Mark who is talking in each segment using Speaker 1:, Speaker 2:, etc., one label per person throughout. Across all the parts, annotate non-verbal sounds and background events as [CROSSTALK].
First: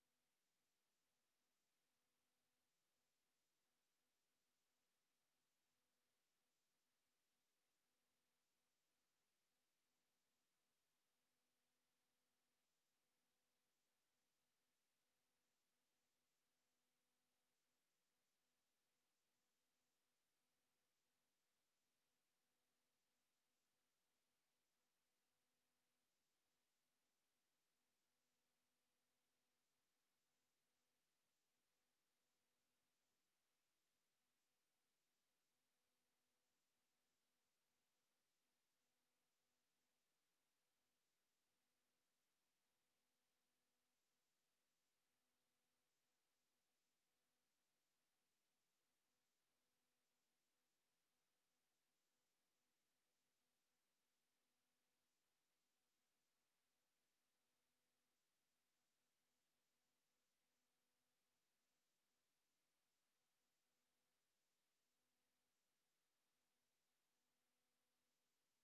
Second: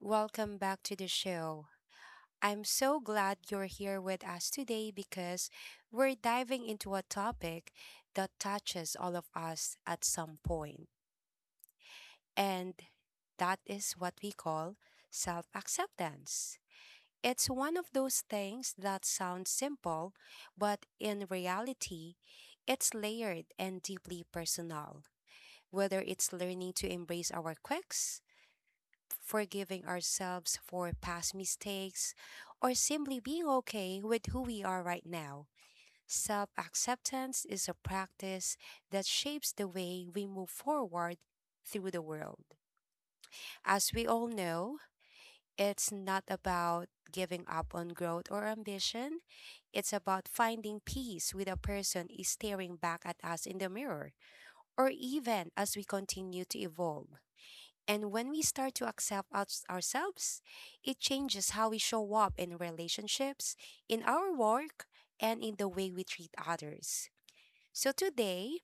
Speaker 1: welcome back to the show. I'm so glad you're here with us today because we're diving into a topic that touches all of us at some point, and that is what we call self acceptance. It's one of those things that sounds simple, but in reality, it's layered and deeply personal. Whether it's learning to embrace our quirks, forgiving ourselves for past mistakes, or simply being okay with who we are right now. Self acceptance is a practice that shapes the way we move forward through the world. As we all know, it's not about giving up on growth or ambition. It's about finding peace with a person is staring back at us in the mirror, or even as we continue to evolve. And when we start to accept ourselves, it changes how we show up in relationships, in our work, and in the way we treat others. So today,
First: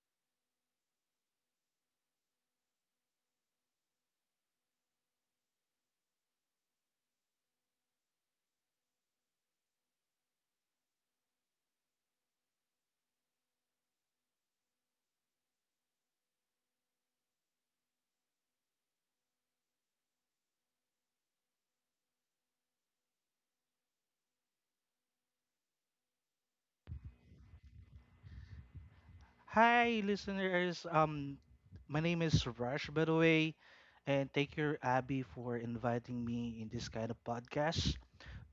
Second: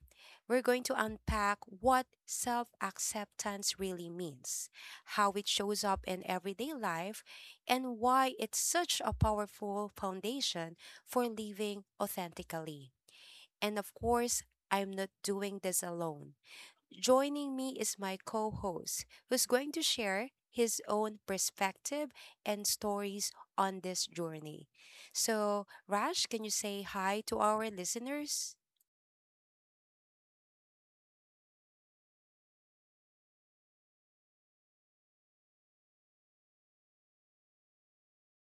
Speaker 1: we're going to unpack what self acceptance really means, how it shows up in everyday life, and why it's such a powerful foundation for living authentically. And of course, I'm not doing this alone. Joining me is my co host, who's going to share his own perspective and stories on this journey. So, Raj, can you say hi to our listeners?
Speaker 2: Hi, listeners. My name is Rush, by the way, and thank you, Abby, for inviting me in this kind of podcast.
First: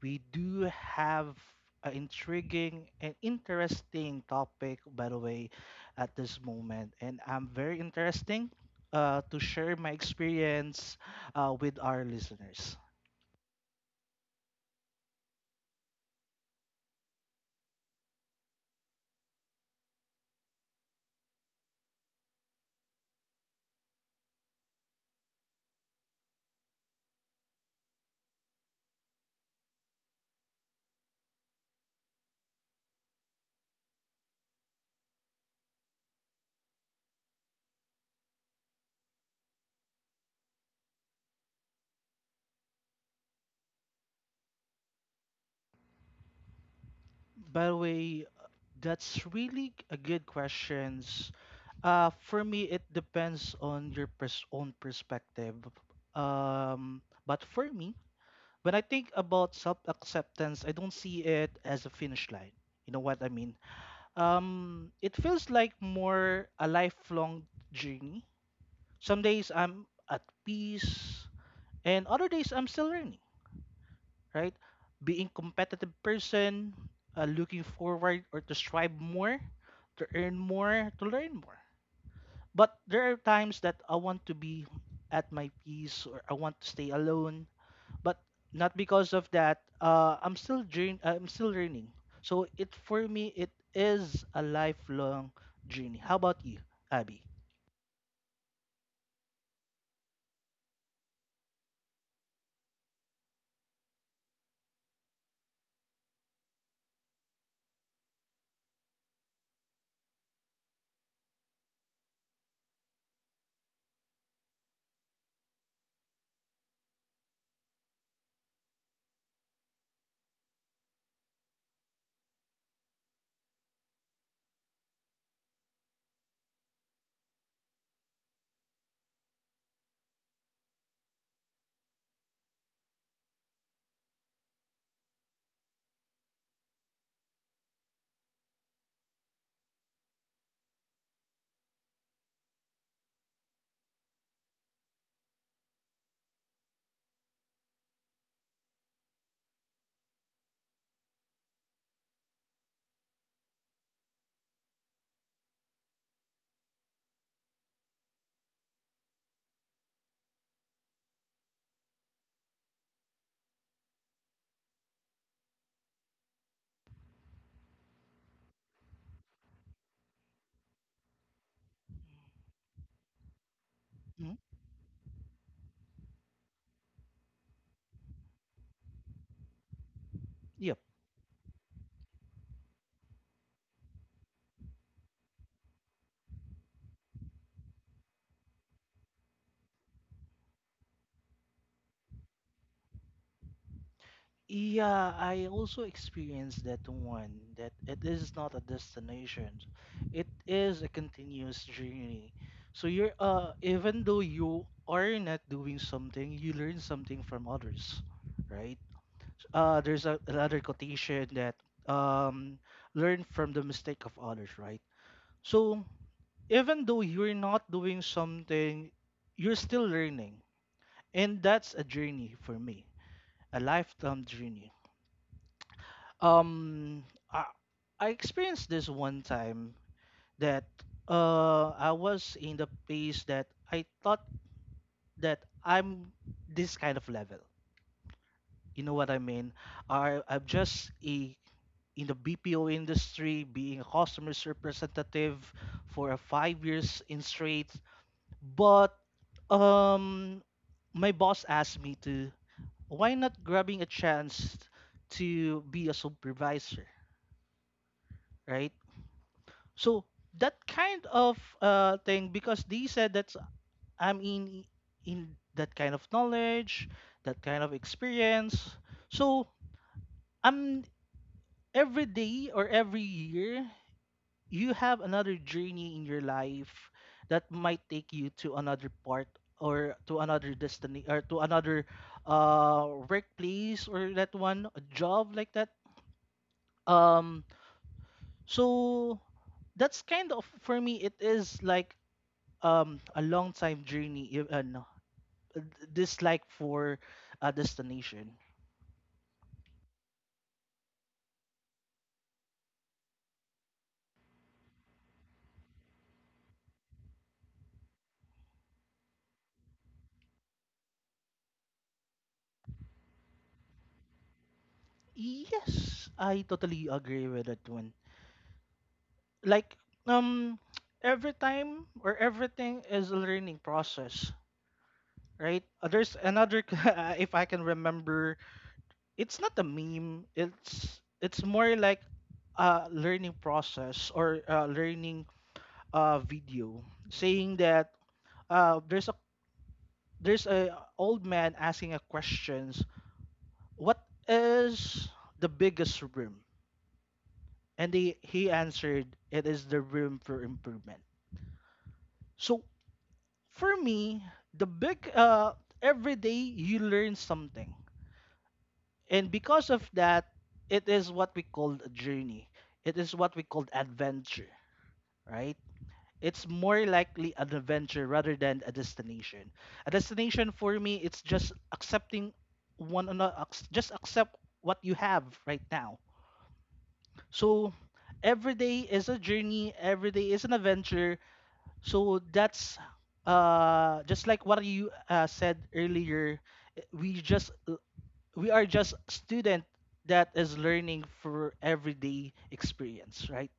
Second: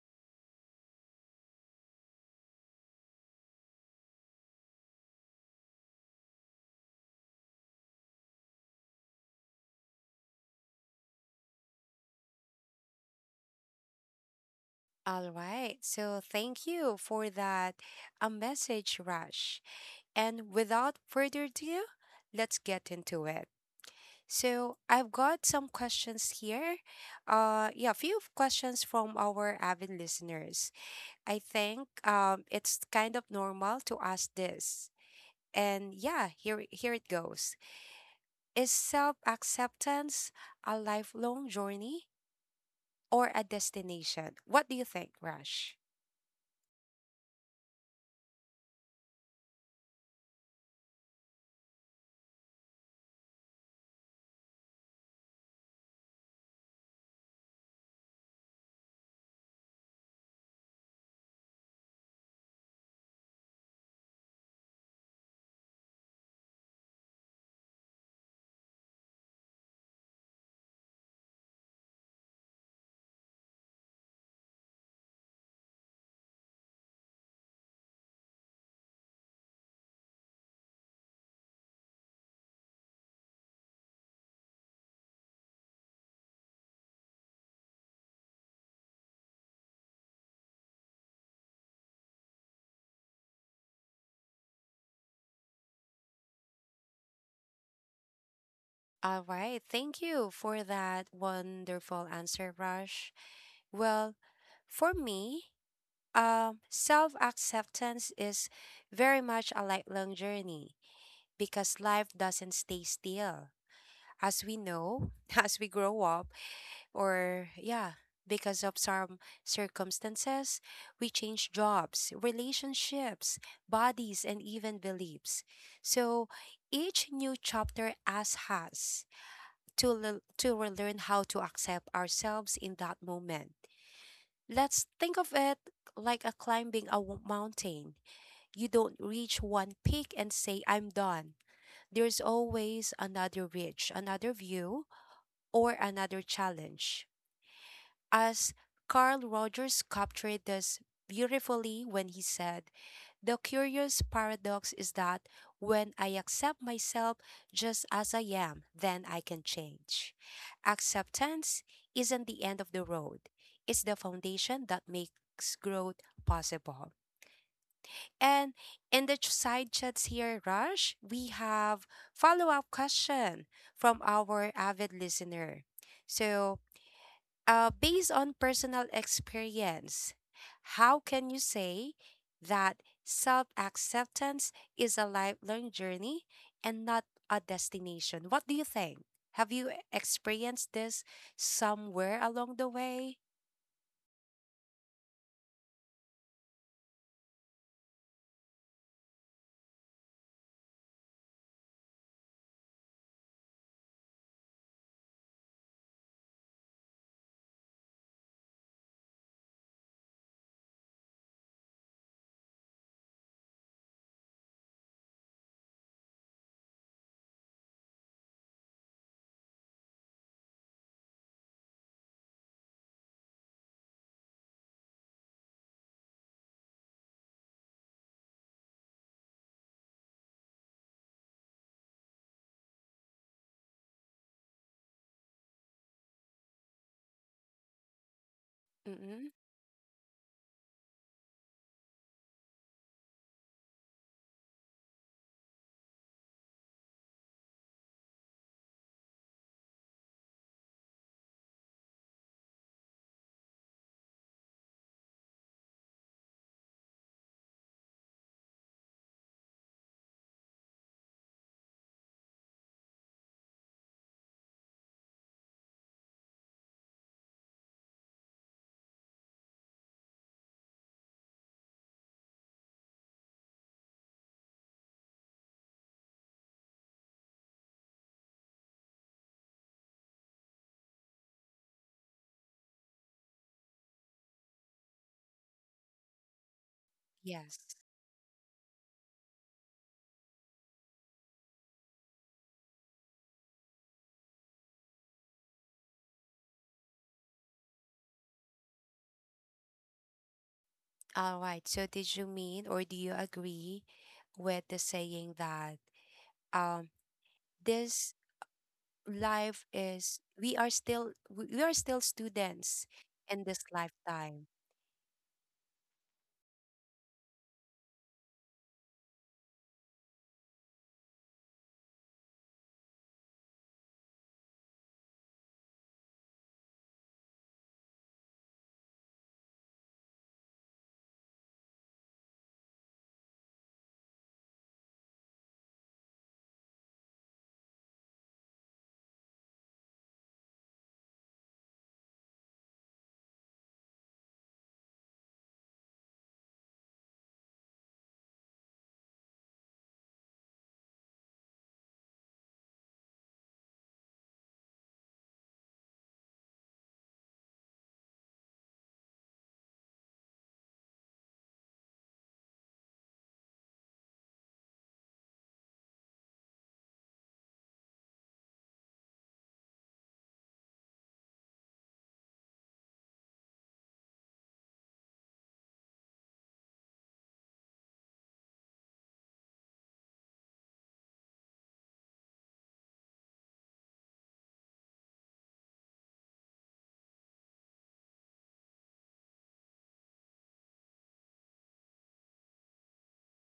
Speaker 2: We do have an intriguing and interesting topic, by the way, at this moment, and I'm very interesting to share my experience with our listeners.
Speaker 1: All right. So, thank you for that a message, Raj. And without further ado, let's get into it. So, I've got some questions here. Yeah, a few questions from our avid listeners. I think it's kind of normal to ask this. And yeah, here it goes. Is self-acceptance a lifelong journey or a destination? What do you think, Rush?
Speaker 2: By the way, that's really a good questions. For me, it depends on your own perspective. But for me, when I think about self-acceptance, I don't see it as a finish line. You know what I mean? It feels like more a lifelong journey. Some days I'm at peace, and other days I'm still learning, right? Being competitive person, looking forward or to strive more, to earn more, to learn more. But there are times that I want to be at my peace or I want to stay alone, but not because of that. I'm still I'm still learning. So it for me it is a lifelong journey. How about you, Abby?
Speaker 1: All right, thank you for that wonderful answer, Rush. Well, for me, self-acceptance is very much a lifelong journey because life doesn't stay still. As we know, [LAUGHS] as we grow up, or yeah, because of some circumstances, we change jobs, relationships, bodies, and even beliefs. So each new chapter as has to learn how to accept ourselves in that moment. Let's think of it like a climbing a mountain. You don't reach one peak and say I'm done. There's always another ridge, another view, or another challenge, as Carl Rogers captured this beautifully when he said, "The curious paradox is that when I accept myself just as I am, then I can change." Acceptance isn't the end of the road, it's the foundation that makes growth possible. And in the side chats here, Rush, we have follow-up question from
Speaker 2: Mhm.
Speaker 1: our avid listener. So based on personal experience,
Speaker 2: Yeah.
Speaker 1: how can you say that self acceptance is a lifelong journey and not a destination? What do you think? Have you experienced this somewhere along the way?
Speaker 2: Yeah, I also experienced that one, that it is not a destination. It is a continuous journey. So you're even though you are not doing something, you learn something from others, right? There's a, another quotation that um learn from the mistake of others, right? So even though you're not doing something, you're still learning. And that's a journey for me, a lifetime journey. Um, I, I experienced this one time that I was in the place that I thought that I'm this kind of level. You know what I
Speaker 1: Mm-mm.
Speaker 2: mean? I'm just a in the BPO industry, being a customer representative for a 5 years in straight. But um, my boss asked me to why not grabbing a chance to be a supervisor, right? So that kind of thing because they said that I'm in that kind of knowledge, that kind of experience. So I'm every day or every year you have another journey in your life that might take you to another part or to another destiny or to another workplace or that one a job like that. um
Speaker 1: Yes.
Speaker 2: so that's kind of for me it is like a long time journey no, uh, this like for a destination.
Speaker 1: All right. So, did you mean or do you agree with the saying that um, this life is, we are still, we are still students in this lifetime?
Speaker 2: Yes, I totally agree with that one. Like um [TSK] every time or everything is a learning process, right? There's another [LAUGHS] if I can remember, it's not a meme, it's more like a learning process or a learning video saying that uh there's a there's a old man asking a question. What is the biggest room? And he answered, it is the room for improvement. So for me, the big, every day you learn something. And because of that, it is what we called a journey. It is what we called adventure, right? It's more likely an adventure rather than a destination. A destination for me, it's just accepting one another, just accept what you have right now. So every day is a journey, every day is an adventure. So that's just like what you said earlier, eh, we just we are just student that is learning for everyday experience, right?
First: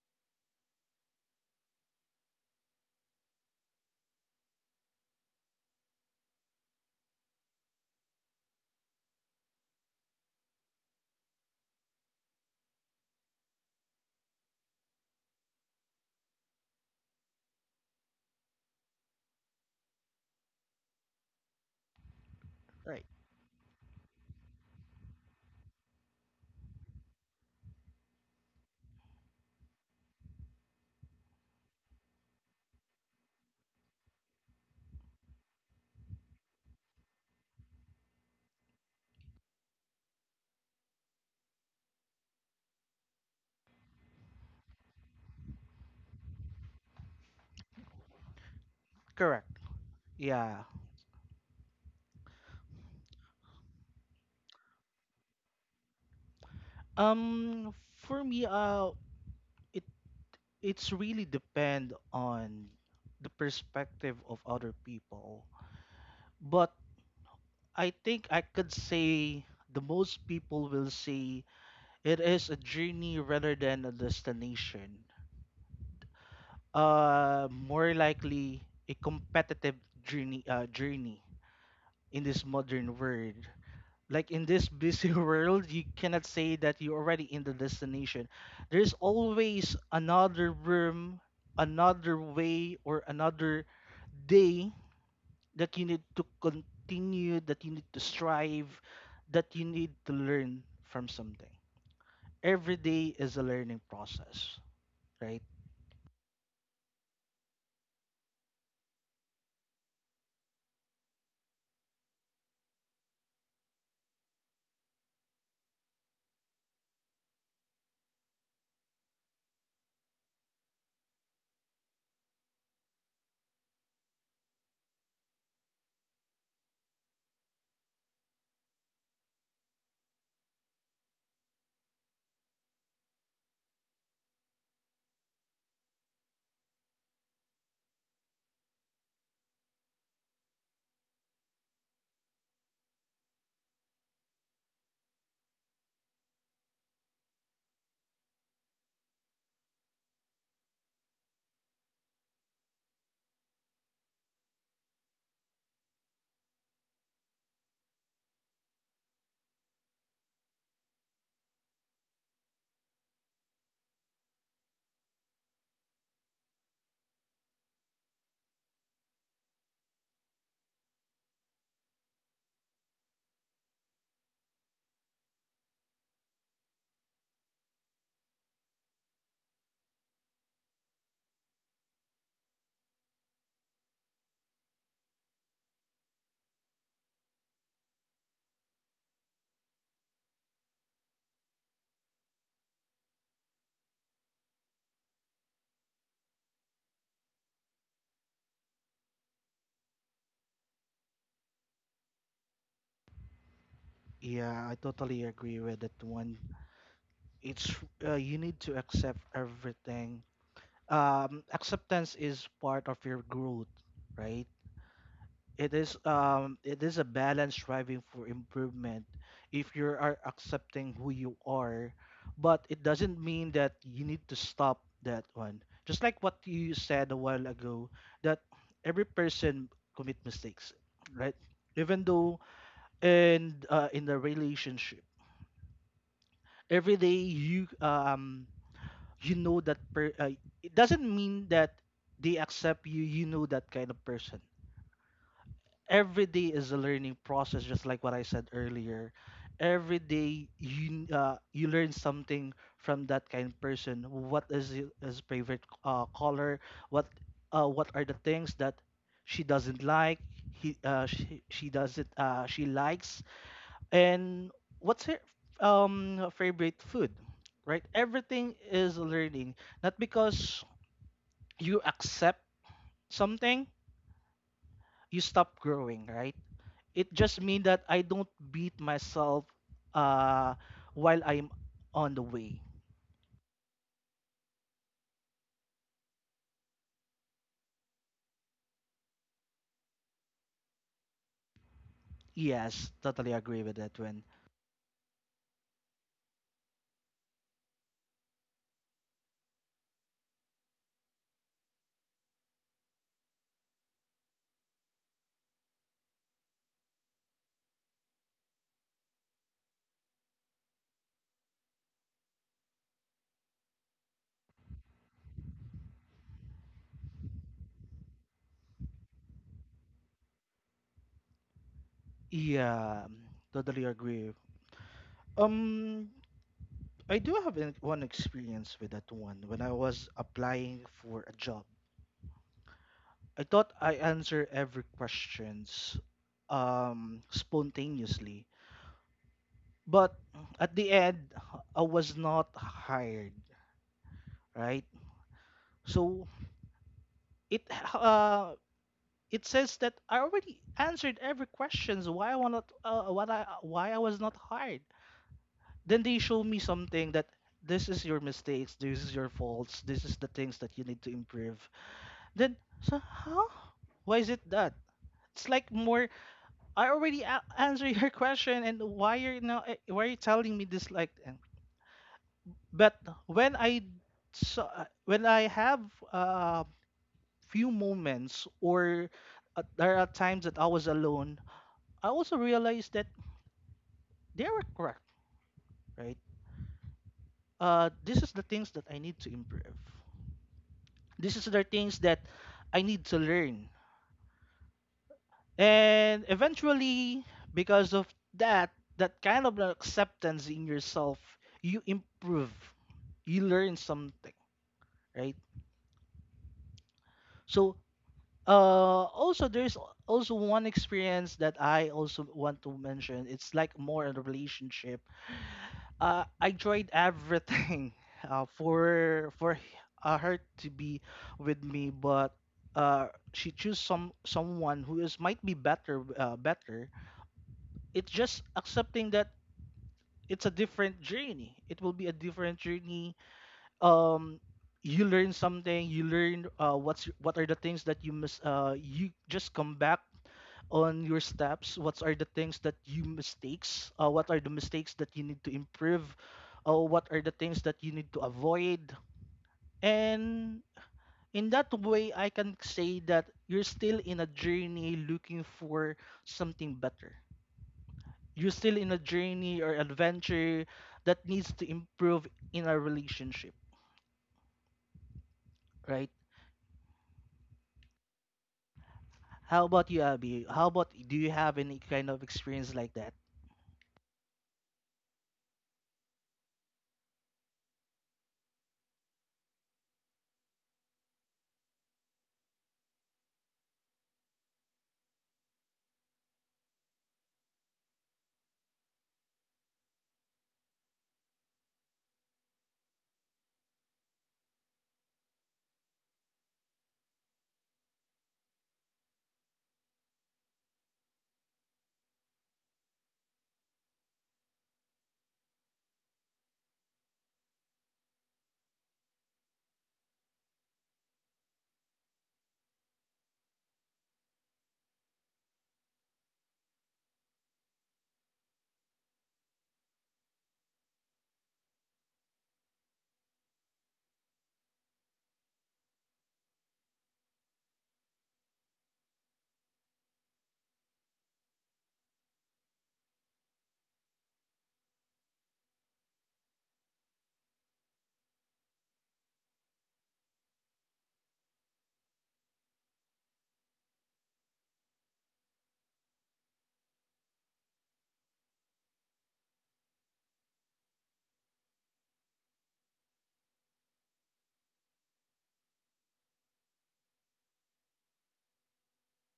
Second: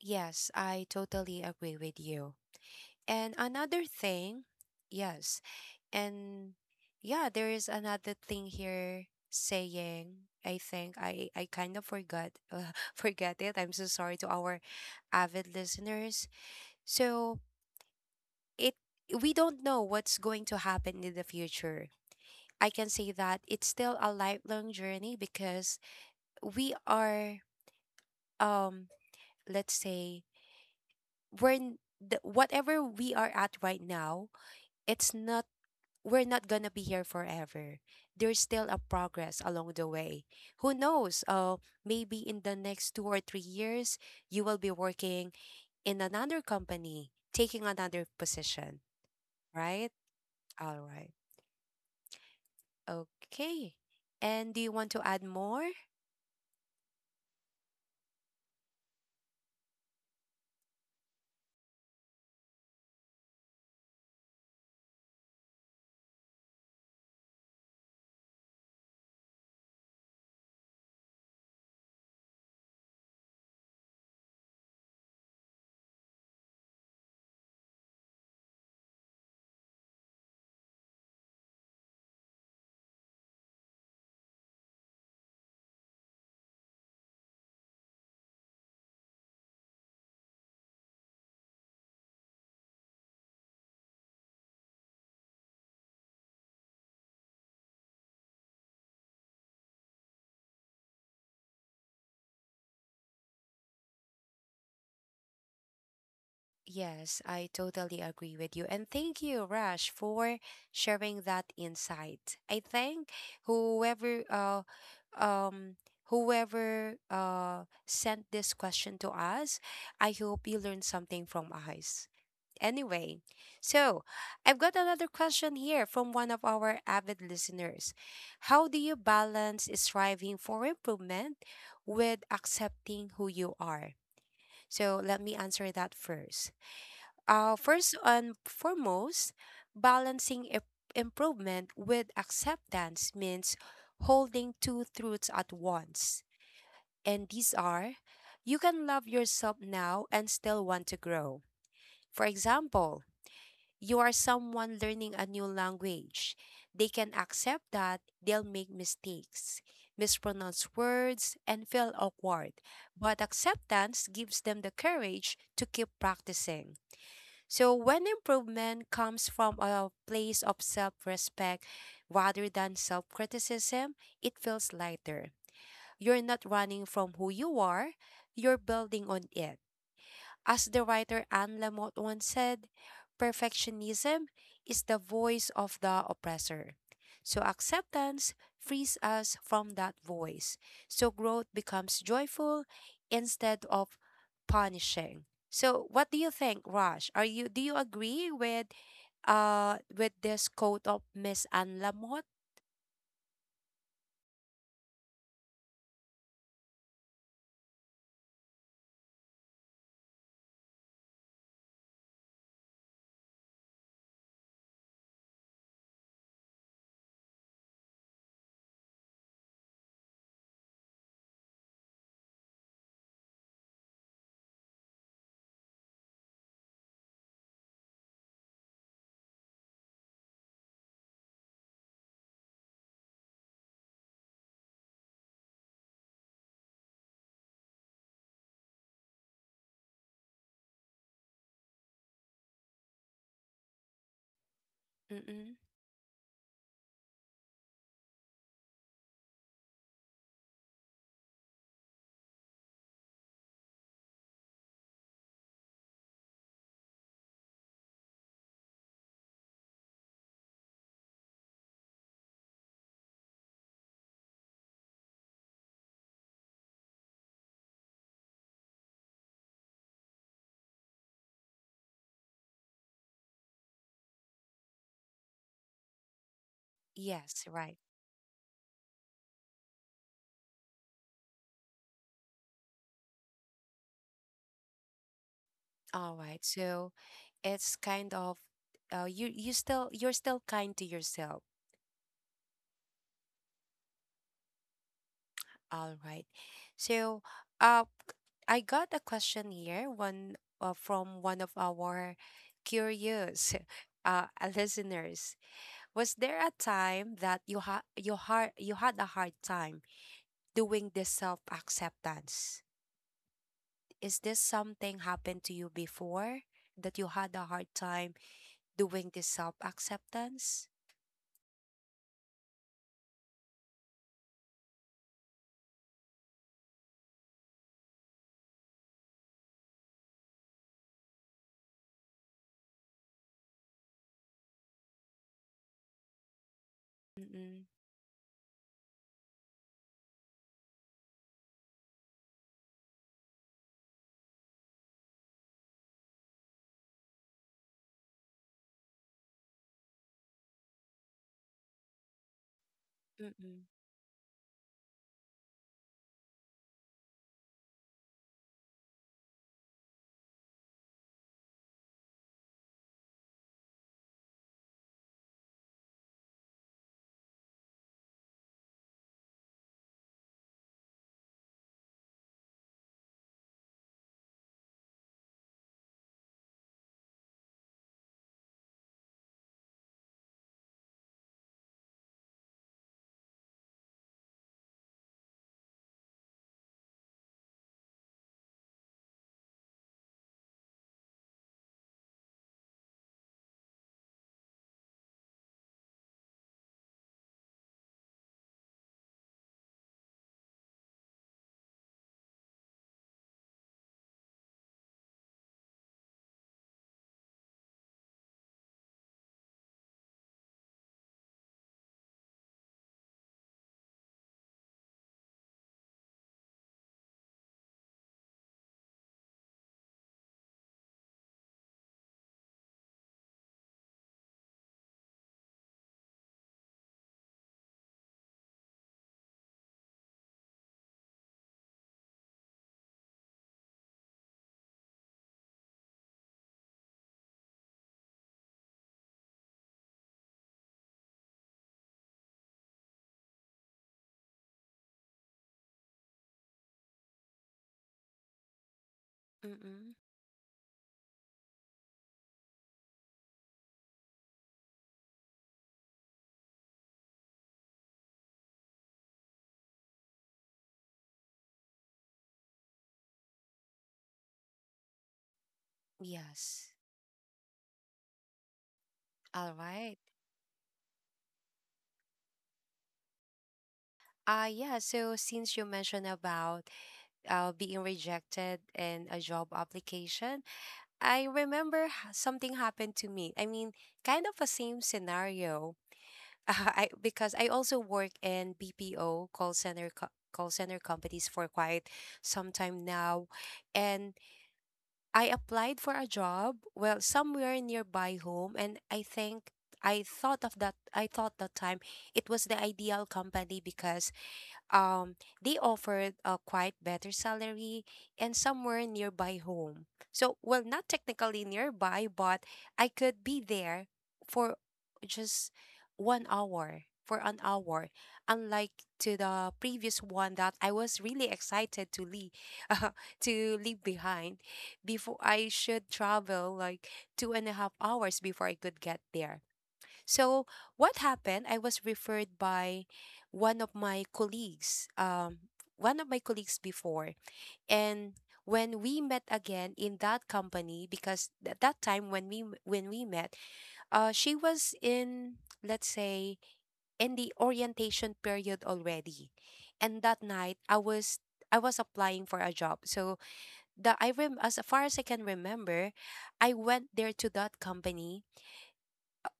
Speaker 1: Yes, I totally agree with you. And another thing, yes, and yeah, there is another thing here saying, I think I kind of forgot [LAUGHS] forget it. I'm so sorry to our avid listeners. So, it we don't know what's going to happen in the future. I can
Speaker 2: Right.
Speaker 1: say that it's still a lifelong journey because we are, um let's say, whatever we are at right now. It's not, we're not gonna be here forever. There's still a progress along the way. Who knows? Maybe in the next 2 or 3 years, you will be working in another company, taking another position,
Speaker 2: Correct.
Speaker 1: right?
Speaker 2: Yeah.
Speaker 1: All right. Okay. And do you want to add more?
Speaker 2: Um for me it it's really depend on the perspective of other people. But I think I could say the most people will say it is a journey rather than a destination. More likely a competitive journey. Journey in this modern world. Like in this busy [LAUGHS] world, you cannot say that you're already in the destination. There's always another room, another way, or another day that you need to continue, that you need to strive, that you need to learn from something. Every day is a learning process, right?
Speaker 1: Yes, I totally agree with you. And thank you, Rash, for sharing that insight. I think whoever uh um whoever sent this question to us, I hope you learned something from us. Anyway, so I've got another question here from one of our avid listeners. How do you balance striving for improvement with accepting who you are? So let me answer that first. First and foremost, balancing improvement with acceptance means holding two truths at once. And these are, you can love yourself now and still want to grow. For example, you are someone learning a new language. They can accept that they'll make mistakes, mispronounce words, and feel awkward. But acceptance gives them the courage to keep practicing. So, when improvement comes from a place of self respect rather than self criticism, it feels lighter. You're not running from who you are, you're building on it. As the writer Anne Lamott once said, "Perfectionism is the voice of the oppressor." So acceptance frees us from that voice. So growth becomes joyful instead of punishing. So what do you think, Raj? Are you do you agree with with this quote of Miss Anne Lamott?
Speaker 2: Yeah, I totally agree with that one. It's you need to accept everything. Acceptance is part of your growth, right? It is a balance striving for improvement. If you are accepting who you are, but it doesn't mean that you need to stop that one. Just like what you said a while ago, that every person commit mistakes, right? Even though and in the relationship every day you you know that per it doesn't mean that they accept you you know that kind of person.
Speaker 1: Mm-mm.
Speaker 2: Every day is a learning process, just like what I said earlier. Every day you you learn something from that kind of person. What is his favorite color? What, what are the things that she doesn't like, he she doesn't she likes? And what's her favorite food? Right? Everything is learning. Not because you accept something, you stop growing, right? It just
Speaker 1: Yes,
Speaker 2: means
Speaker 1: right.
Speaker 2: that I don't beat myself uh while I'm on the way.
Speaker 1: All right. So it's kind of you're still kind to yourself.
Speaker 2: Yes, totally agree with that one.
Speaker 1: All right. So, uh, I got a question here, one from one of our curious [LAUGHS] listeners. Was there a time that you had a hard time doing this self-acceptance? Is this something happened to you before that you had a hard time doing this self-acceptance?
Speaker 2: Yeah, totally agree. Um I do have one experience with that one when I was applying for a job. I thought I answer every questions
Speaker 1: Mm-mm,
Speaker 2: spontaneously. But at the end I was not hired, right? So it uh it says that I already answered every questions why I was not what I
Speaker 1: mm-mm,
Speaker 2: why I was not hired. Then they show me something that this is your mistakes, this is your faults, this is the things that you need to improve. Then so huh? Why is it that? It's like more I already answered your [LAUGHS] question, and why you're now eh, why are you telling me this like? That? But when I saw when I have uh, few moments or there are times that I was alone, I also realized that they were correct, right? This is the things that I need to improve. This is the things that I need to learn. And eventually, because of that, that kind of acceptance in yourself, you improve. You learn something, right? So, also there's also one experience that I also want to mention. It's like more in a relationship. I tried everything [LAUGHS] for her to be with me, but uh, she choose someone who is might be better better. It's just accepting that it's a different journey. It will be a different journey. Um, you learn something. You learn what's what are the things that you must. You just come back on your steps. What are the things that you mistakes? What are the mistakes that you need to improve? What are the things that you need to avoid?
Speaker 1: mm-mm.
Speaker 2: And in that way, I can say that you're still in a journey looking for something better. You're still in a journey or adventure that needs to improve in a relationship, right?
Speaker 1: Yes. All
Speaker 2: How about
Speaker 1: right.
Speaker 2: you, Abby? How about do you have any kind of experience like that?
Speaker 1: Yeah, so since you mentioned about being rejected in a job application, I remember something happened to me. I mean, kind of a same scenario. [LAUGHS] I also work in BPO call center call center companies for quite some time now, and I applied for a job, well, somewhere nearby home, and I think. I thought of that. I thought that time it was the ideal company because um, they offered a quite better salary and somewhere nearby home. So, well, not technically nearby, but I could be there for just 1 hour, for an hour, unlike to the previous one that I was really excited to leave, [LAUGHS] uh, to leave behind before I should travel like 2.5 hours before I could get there. So what happened? I was referred by one of my colleagues, before, and when we met again in that company, because at that time when we met, she was in, let's say, in the orientation period already, and that night I was applying for a job. So the I rem as far as I can remember, I went there to that company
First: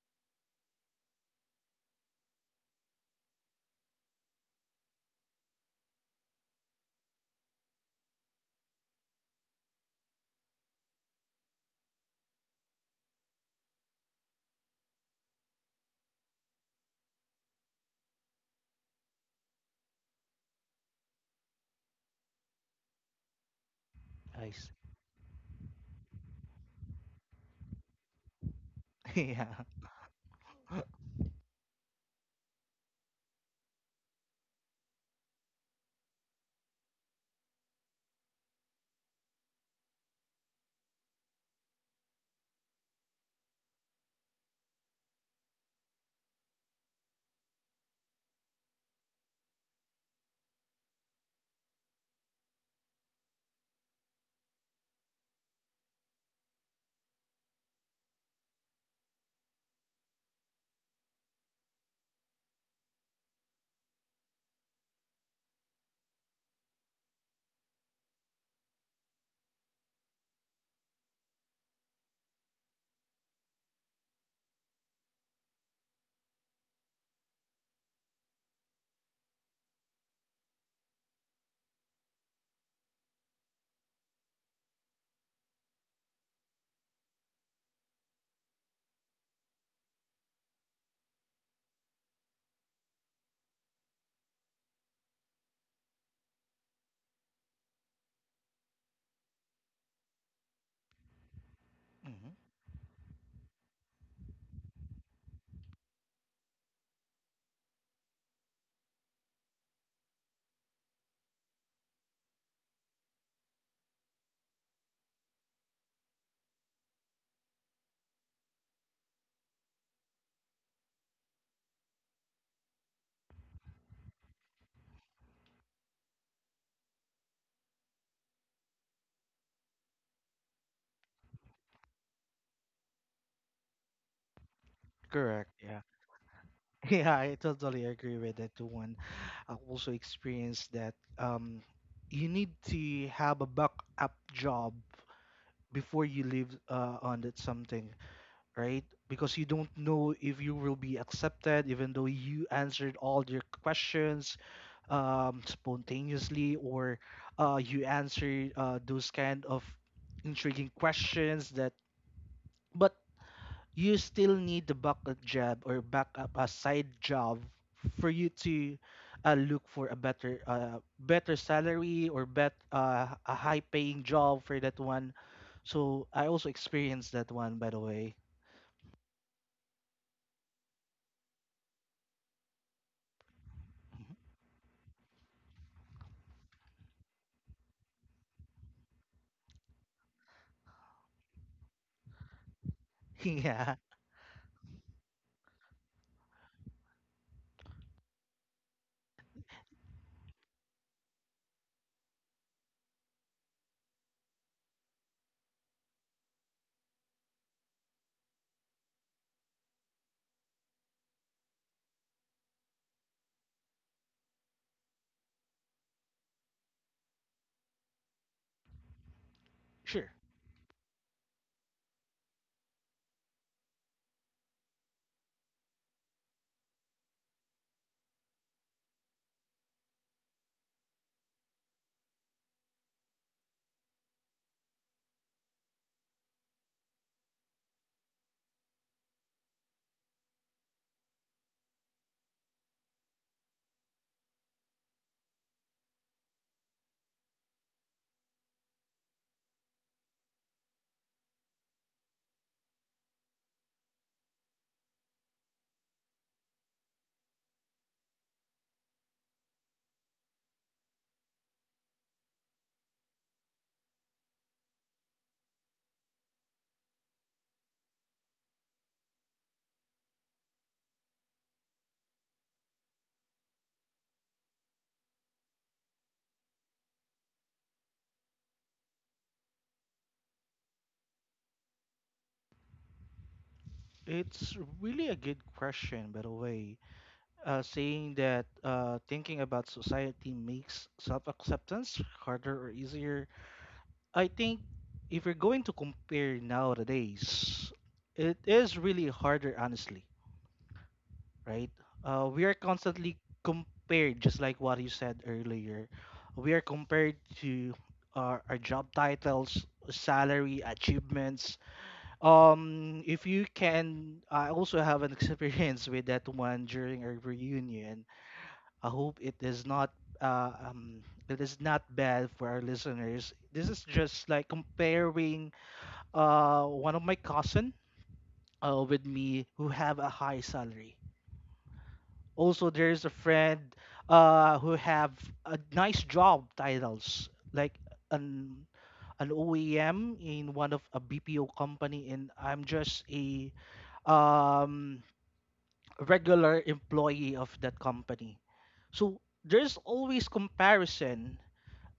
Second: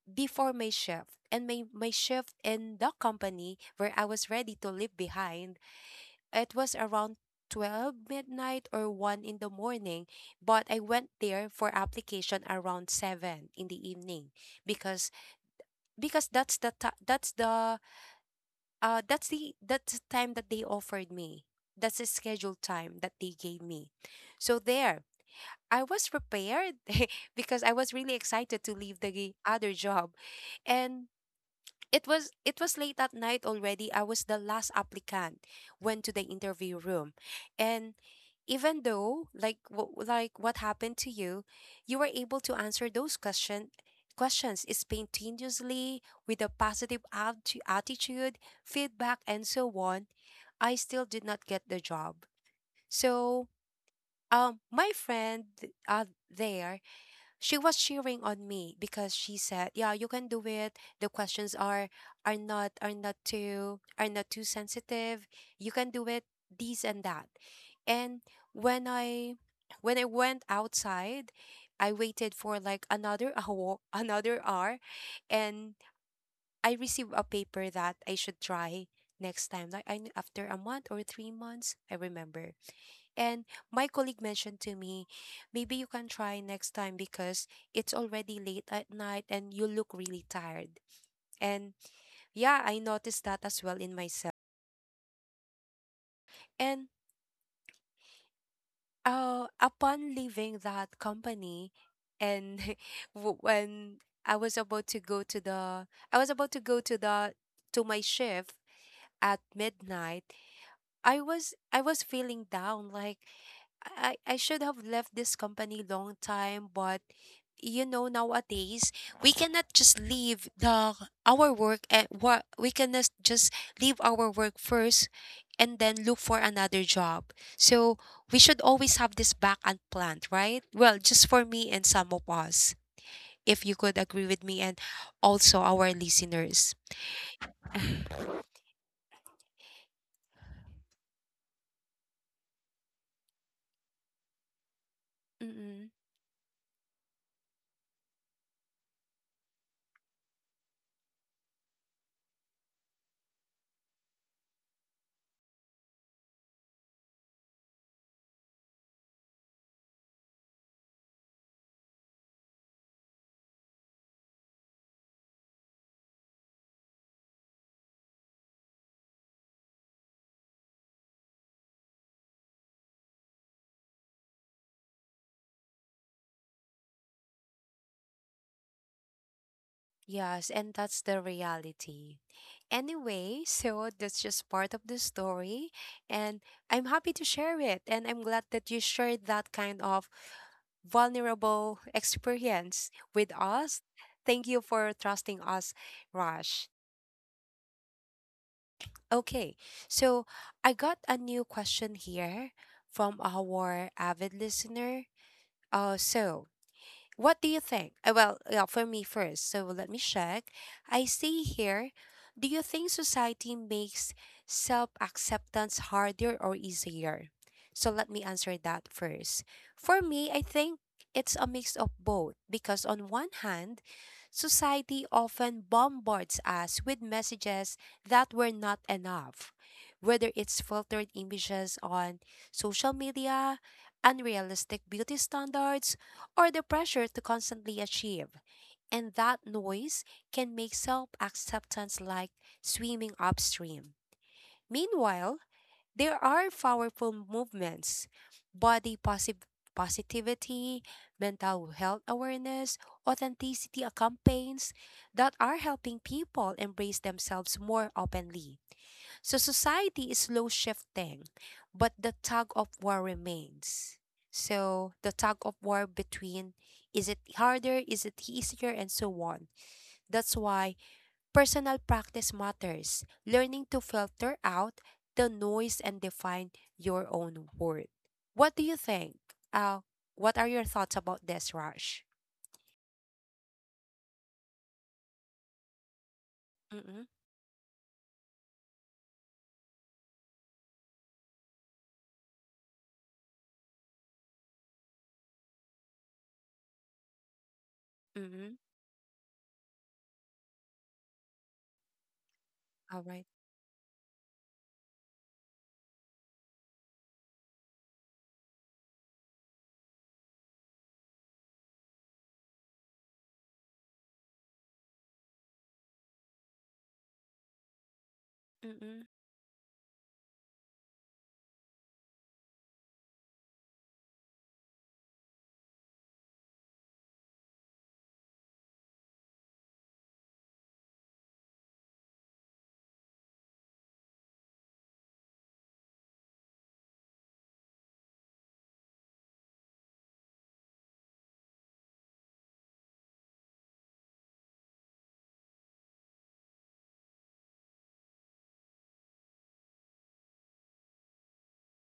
Speaker 1: before my shift. And my shift in the company where I was ready to leave behind, it was around 12 midnight or 1 in the morning. But I went there for application around 7 in the evening because because that's the time that they offered me. That's the scheduled time that they gave me.
Speaker 2: I
Speaker 1: So
Speaker 2: see.
Speaker 1: there, I was prepared [LAUGHS] because I was really excited to leave
Speaker 2: [LAUGHS]
Speaker 1: the
Speaker 2: Yeah.
Speaker 1: other job. And it was late at night already. I was the last applicant went to the interview room. And even though like what happened to you, you were able to answer those questions spontaneously with a positive attitude, feedback and so on. I still did not get the job. So, my friend, there, she was cheering on me because she said, "Yeah, you can do it. The questions are not too sensitive. You can do it. These and that." And when I when I went outside, I waited for like another [LAUGHS] hour, another hour, and I received a paper that I should try next time. Like after a month or 3 months, I remember. And my colleague mentioned to me, maybe you can try next time because it's already late at night and you look really tired. And yeah, I noticed that as well in myself. And upon leaving that company,
Speaker 2: Mhm.
Speaker 1: and [LAUGHS] when I was about to go to the, I was about to go to the, to my shift at midnight. I was feeling down, like I should have left this company long time, but nowadays we cannot just leave the our work and what we cannot just leave our work first and then look for another job. So we should always have this back and plan, right? Well, just for me and some of us, if you could agree with me and
Speaker 2: Correct.
Speaker 1: also
Speaker 2: Yeah.
Speaker 1: our listeners.
Speaker 2: [LAUGHS] Yeah, I totally agree with that one. I also experienced that um you need to have a backup job
Speaker 1: Mm-mm.
Speaker 2: before you leave on that something, right? Because you don't know if you will be accepted, even though you answered all your questions spontaneously, or you answered those kind of intriguing questions that, but you still need the backup job or backup a side job for you to look for a better better salary or bet a high paying job for that one. So I also experienced that one by the way.
Speaker 1: Yes, and that's the reality. Anyway, so that's just part of the story, and I'm happy to share it, and I'm glad that you shared that kind of vulnerable experience
Speaker 2: [LAUGHS]
Speaker 1: with
Speaker 2: Yeah,
Speaker 1: us. Thank you for trusting us, Raj. Okay, so I got a new question here from our avid listener. So what do you think? Well, yeah, for me first. So let me check. I see here. Do you think society makes self acceptance harder or easier? So let me answer that first. For
Speaker 2: sure.
Speaker 1: me, I think it's a mix of both because, on one hand, society often bombards us with messages that were not enough, whether it's filtered images on social media, unrealistic beauty standards, or the pressure to constantly achieve. And that noise can make self acceptance like swimming upstream. Meanwhile, there are powerful movements body posi- positivity, mental health awareness, authenticity campaigns that are helping people embrace themselves more openly. So society is slow shifting, but the tug of war remains. So the tug of war between is it harder, is it easier, and so on. That's why personal practice matters. Learning to filter out the noise and define your own worth. What do you think? Uh, what are your thoughts about this, Rush?
Speaker 2: It's really a good question, by the way.
Speaker 1: Mm-mm,
Speaker 2: Saying that thinking about society makes self acceptance harder or easier. I think if you're going to compare nowadays, it
Speaker 1: mm-mm,
Speaker 2: is really harder, honestly, right? We are
Speaker 1: all
Speaker 2: constantly
Speaker 1: right.
Speaker 2: compared, just like what you said earlier. We are compared to our job titles, salary, achievements, if you can, I also have an [LAUGHS] experience with that one during a reunion. I hope uh, um it is not bad for our listeners. This is just like comparing one of my cousin with me who have a high salary. Also, there's a friend who have a nice job titles like an an OEM in one of a BPO company, and I'm just a um regular employee of that company. So there's always comparison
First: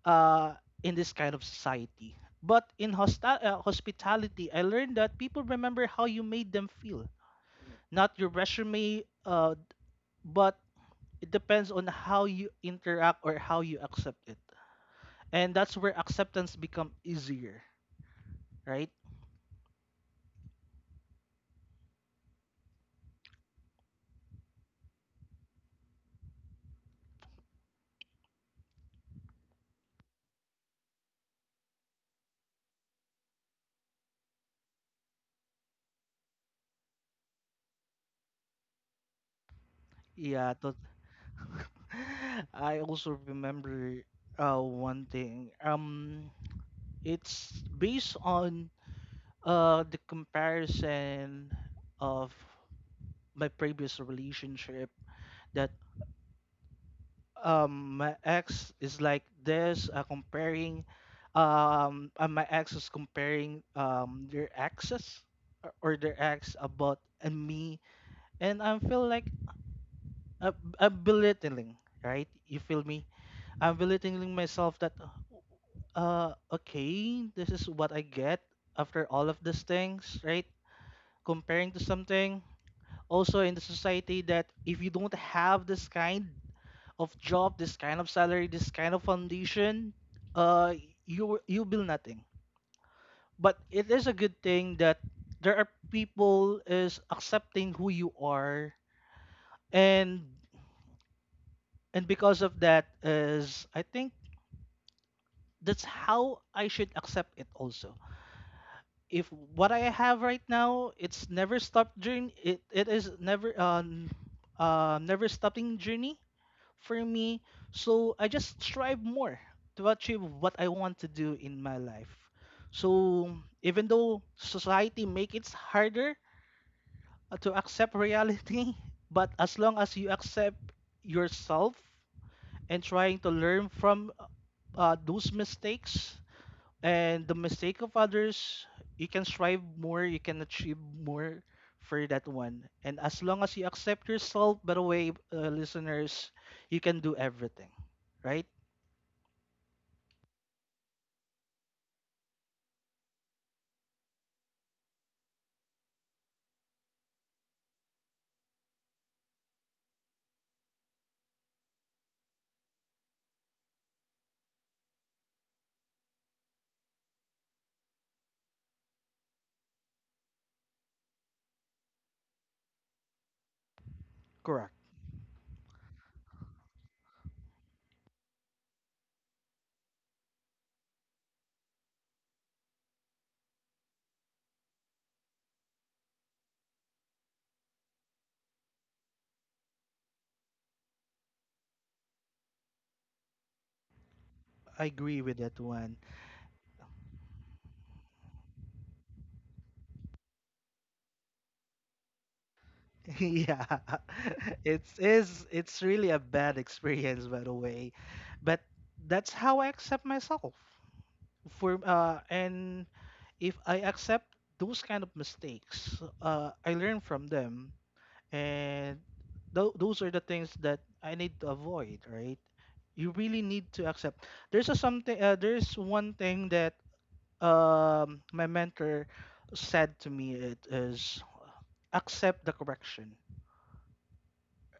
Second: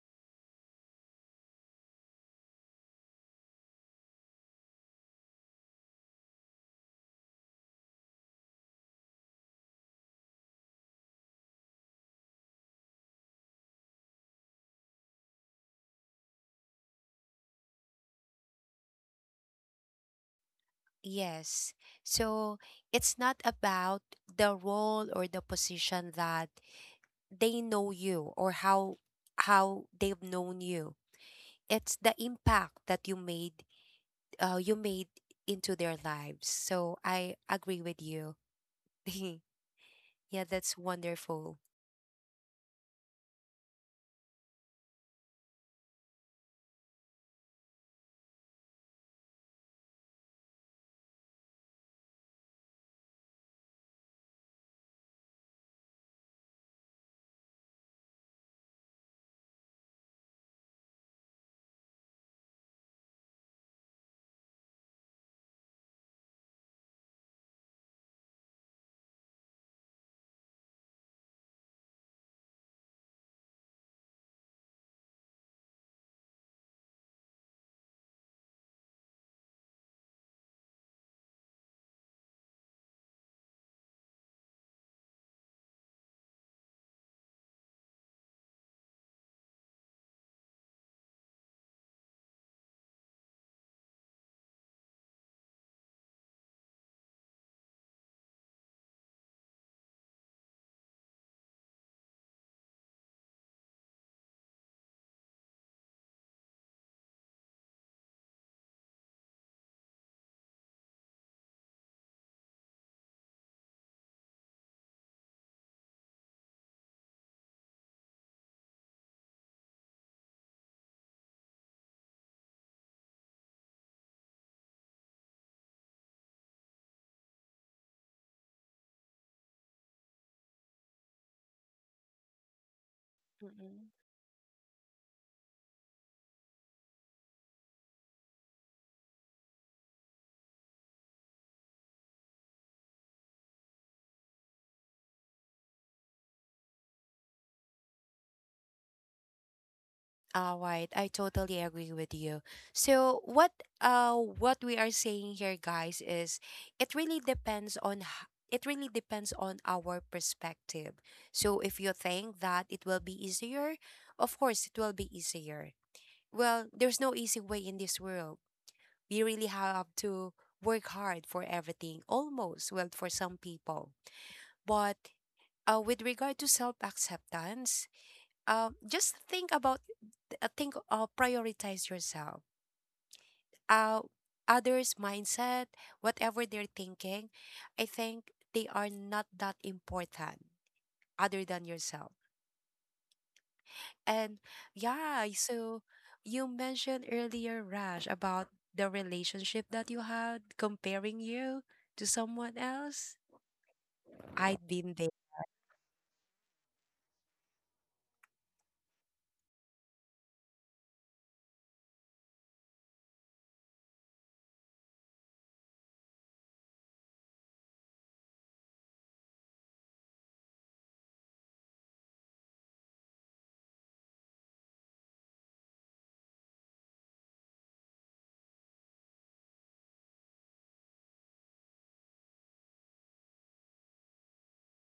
Speaker 2: uh, in this kind of society. But in hospitality, I learned that people remember how you made them feel, not your resume, but it depends on how you interact or how you accept it. And that's where acceptance become easier, right?
Speaker 1: Yes. So it's not about the role or the position that they know you or how they've known you. It's the impact that you made you made into their lives. So I agree with you. [LAUGHS] Yeah,
Speaker 2: Yeah,
Speaker 1: that's wonderful.
Speaker 2: [LAUGHS] I also remember one thing. It's based on the comparison of my previous relationship that my ex is like this, comparing, my ex is comparing their exes or their ex about and me, and I feel like I'm belittling, right? You feel me? I'm belittling myself that okay this is what I get after all of these things, right? Comparing to something. Also in the society that if you don't have this kind of job, this kind of salary, this kind of foundation, uh, you you build nothing. But it is a good thing that there are people is accepting who you are, and and because of that is I think that's how I should accept it also. If what I have right now, it's never stopped journey. It is never never stopping journey for me. So I just strive more to achieve what I want to do in my life. So even though society make it harder to accept reality, [LAUGHS] but as long as you accept yourself and trying to learn from those mistakes and the mistake of others, you can strive more, you can achieve more for that one. And as long as you accept yourself, by the way, listeners, you can do everything, right?
Speaker 1: All right, I totally agree with you. So what we are saying here, guys, is it really depends on our perspective. So if you think that it will be easier, of course it will be easier. Well, there's no easy way in this world. We really have to work hard for everything almost, well, for some people.
Speaker 2: Correct.
Speaker 1: But with regard to self-acceptance, just think about think prioritize yourself, uh, others mindset, whatever they're thinking, I think they are not that important other than yourself. And
Speaker 2: I agree
Speaker 1: yeah,
Speaker 2: with that
Speaker 1: so
Speaker 2: one.
Speaker 1: you mentioned earlier, Raj, about the relationship that you had comparing you to someone else.
Speaker 2: [LAUGHS] Yeah.
Speaker 1: I've
Speaker 2: [LAUGHS]
Speaker 1: been
Speaker 2: It's
Speaker 1: there.
Speaker 2: is it's really a bad experience by the way. But that's how I accept myself. For and if I accept those kind of mistakes, I learn from them and those are the things that I need to avoid, right? You really need to accept. There's a something there's one thing that my mentor said to me it is accept the correction.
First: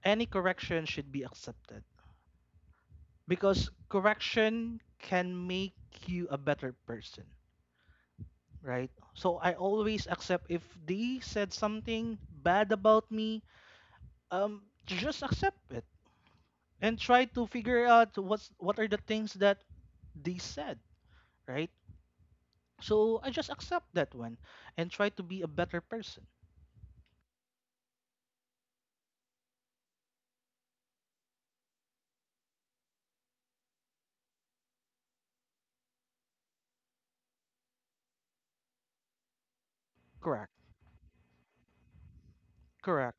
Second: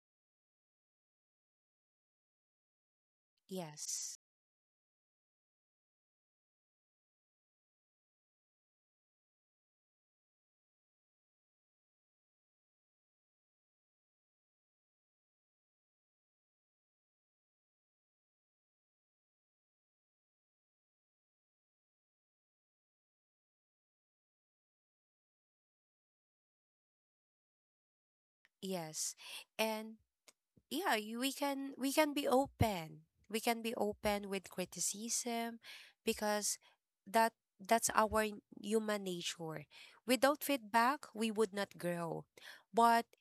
Speaker 2: Any correction should be accepted because
Speaker 1: Yes.
Speaker 2: correction can make you a better person, right? So I always accept if they said something bad about me, just accept it and try to figure out what's what are the things that they said, right? So I just accept that one and try to be a better person.
Speaker 1: Yes, and yeah, you, we can be open, we can be open with criticism, because that that's our human nature. Without
Speaker 2: Correct.
Speaker 1: feedback we would not grow. But
Speaker 2: Correct.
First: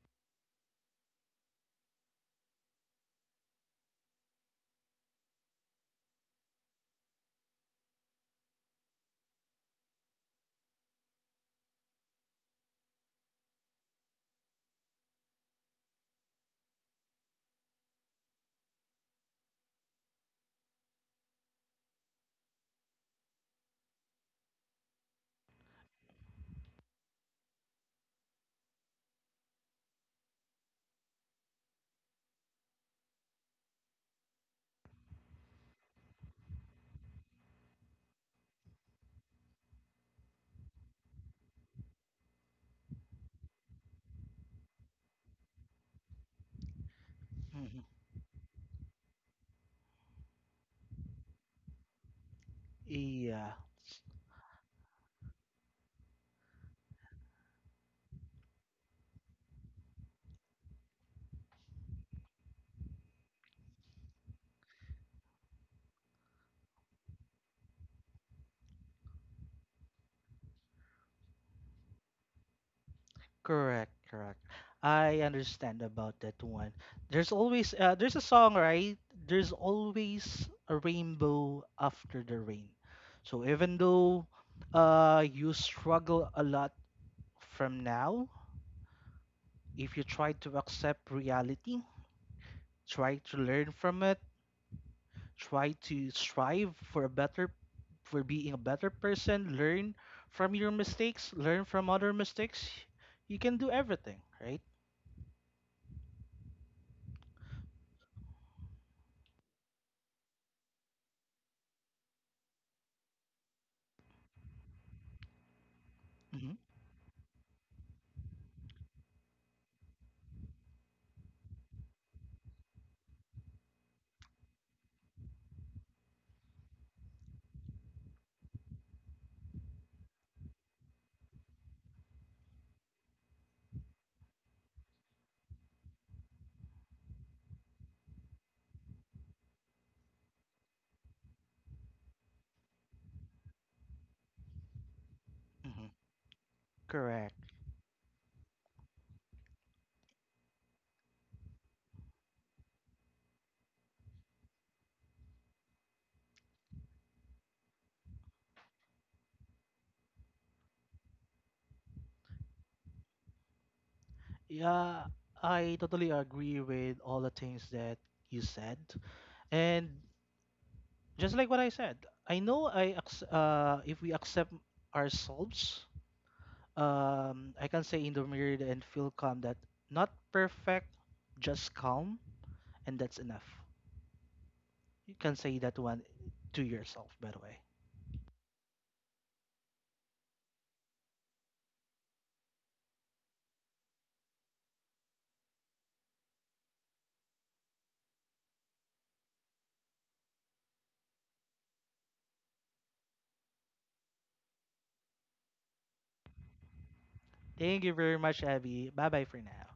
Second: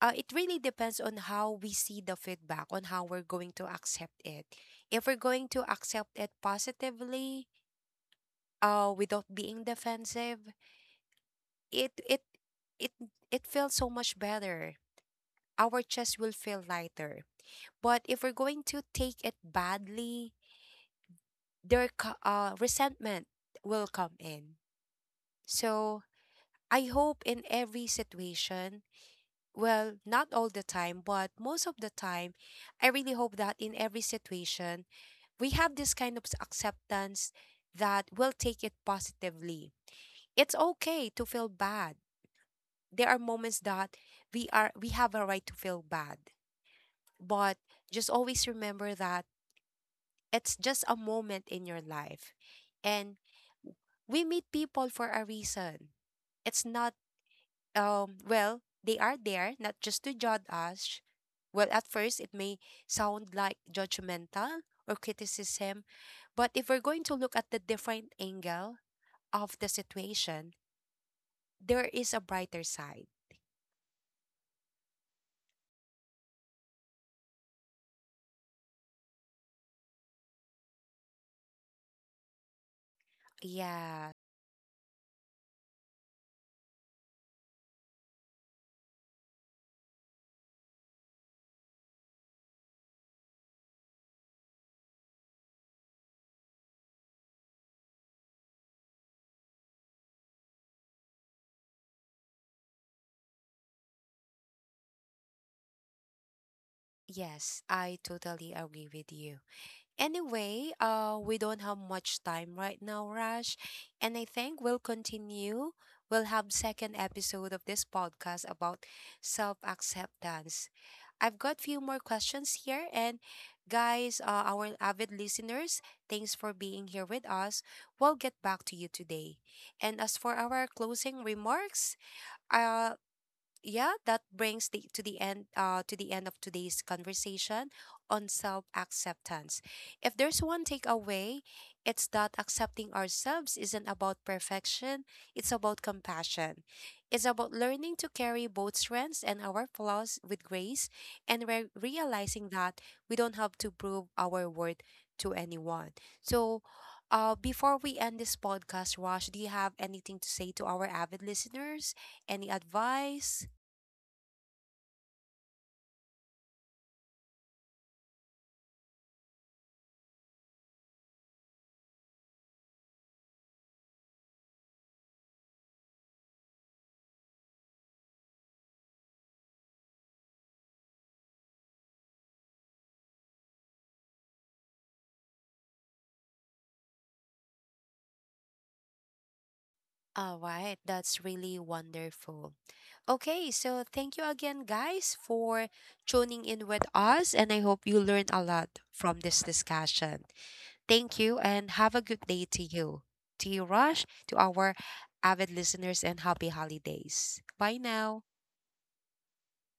Speaker 1: it really depends on how we see the feedback, on how we're going to accept it. If we're going to accept it positively, without being defensive, it it it it feels so much better. Our chest will feel lighter. But if we're going to take it badly, resentment will come in. So I hope in every situation, well, not all the time, but most of the time, I really hope that in every situation, we have this kind of acceptance that will take it positively. It's okay to feel bad. There are moments that we have a right to feel bad. But
Speaker 2: Hmm.
Speaker 1: just always remember that it's just a moment in your life. And
Speaker 2: Yeah.
Speaker 1: we meet people for a reason. It's not, well, they are there not just to judge us. Well, at first, it may sound like judgmental or criticism, but if we're going to look at the different angle of the situation, there is a brighter side.
Speaker 2: Correct, correct. I understand about that one. There's a song, right? There's always a rainbow after the rain. So even
Speaker 1: Yeah,
Speaker 2: though you struggle a lot from now, if you try to accept reality, try to learn from it, try to strive for a better for being a better person, learn from your mistakes, learn from other mistakes, you can do everything, right?
Speaker 1: yes, I totally agree with you. Anyway, we don't have much time right now, Raj, and I think we'll continue. We'll
Speaker 2: Mm-hmm.
Speaker 1: have second episode of this podcast about self-acceptance. I've got few more questions here, and guys, our avid listeners, thanks for being here with us. We'll get back to you today. And as for our closing remarks, uh, yeah, that brings the to the end of today's conversation on self-acceptance. If there's one takeaway, it's that accepting ourselves isn't about perfection, it's about compassion. It's
Speaker 2: Mm-hmm.
Speaker 1: about learning to carry both strengths and our flaws with grace, and realizing that we don't have to prove our worth to anyone. So before we end this podcast, Rosh, do you have anything to say to our avid listeners? Any advice?
Speaker 2: Yeah, I totally agree with all the things that you said. And just like what I said, I know I if we accept ourselves, I can say in the mirror and feel calm that not perfect, just calm, and that's enough. You can say that one to yourself, by the way.
Speaker 1: All right, that's really wonderful. Okay, so thank you again, guys, for tuning in with us, and I hope you learned a lot from this discussion. Thank you, and have a good day to you, Rush, to our avid listeners, and happy holidays. Bye
Speaker 2: Thank you very
Speaker 1: now.
Speaker 2: much, Abby. Bye bye for now.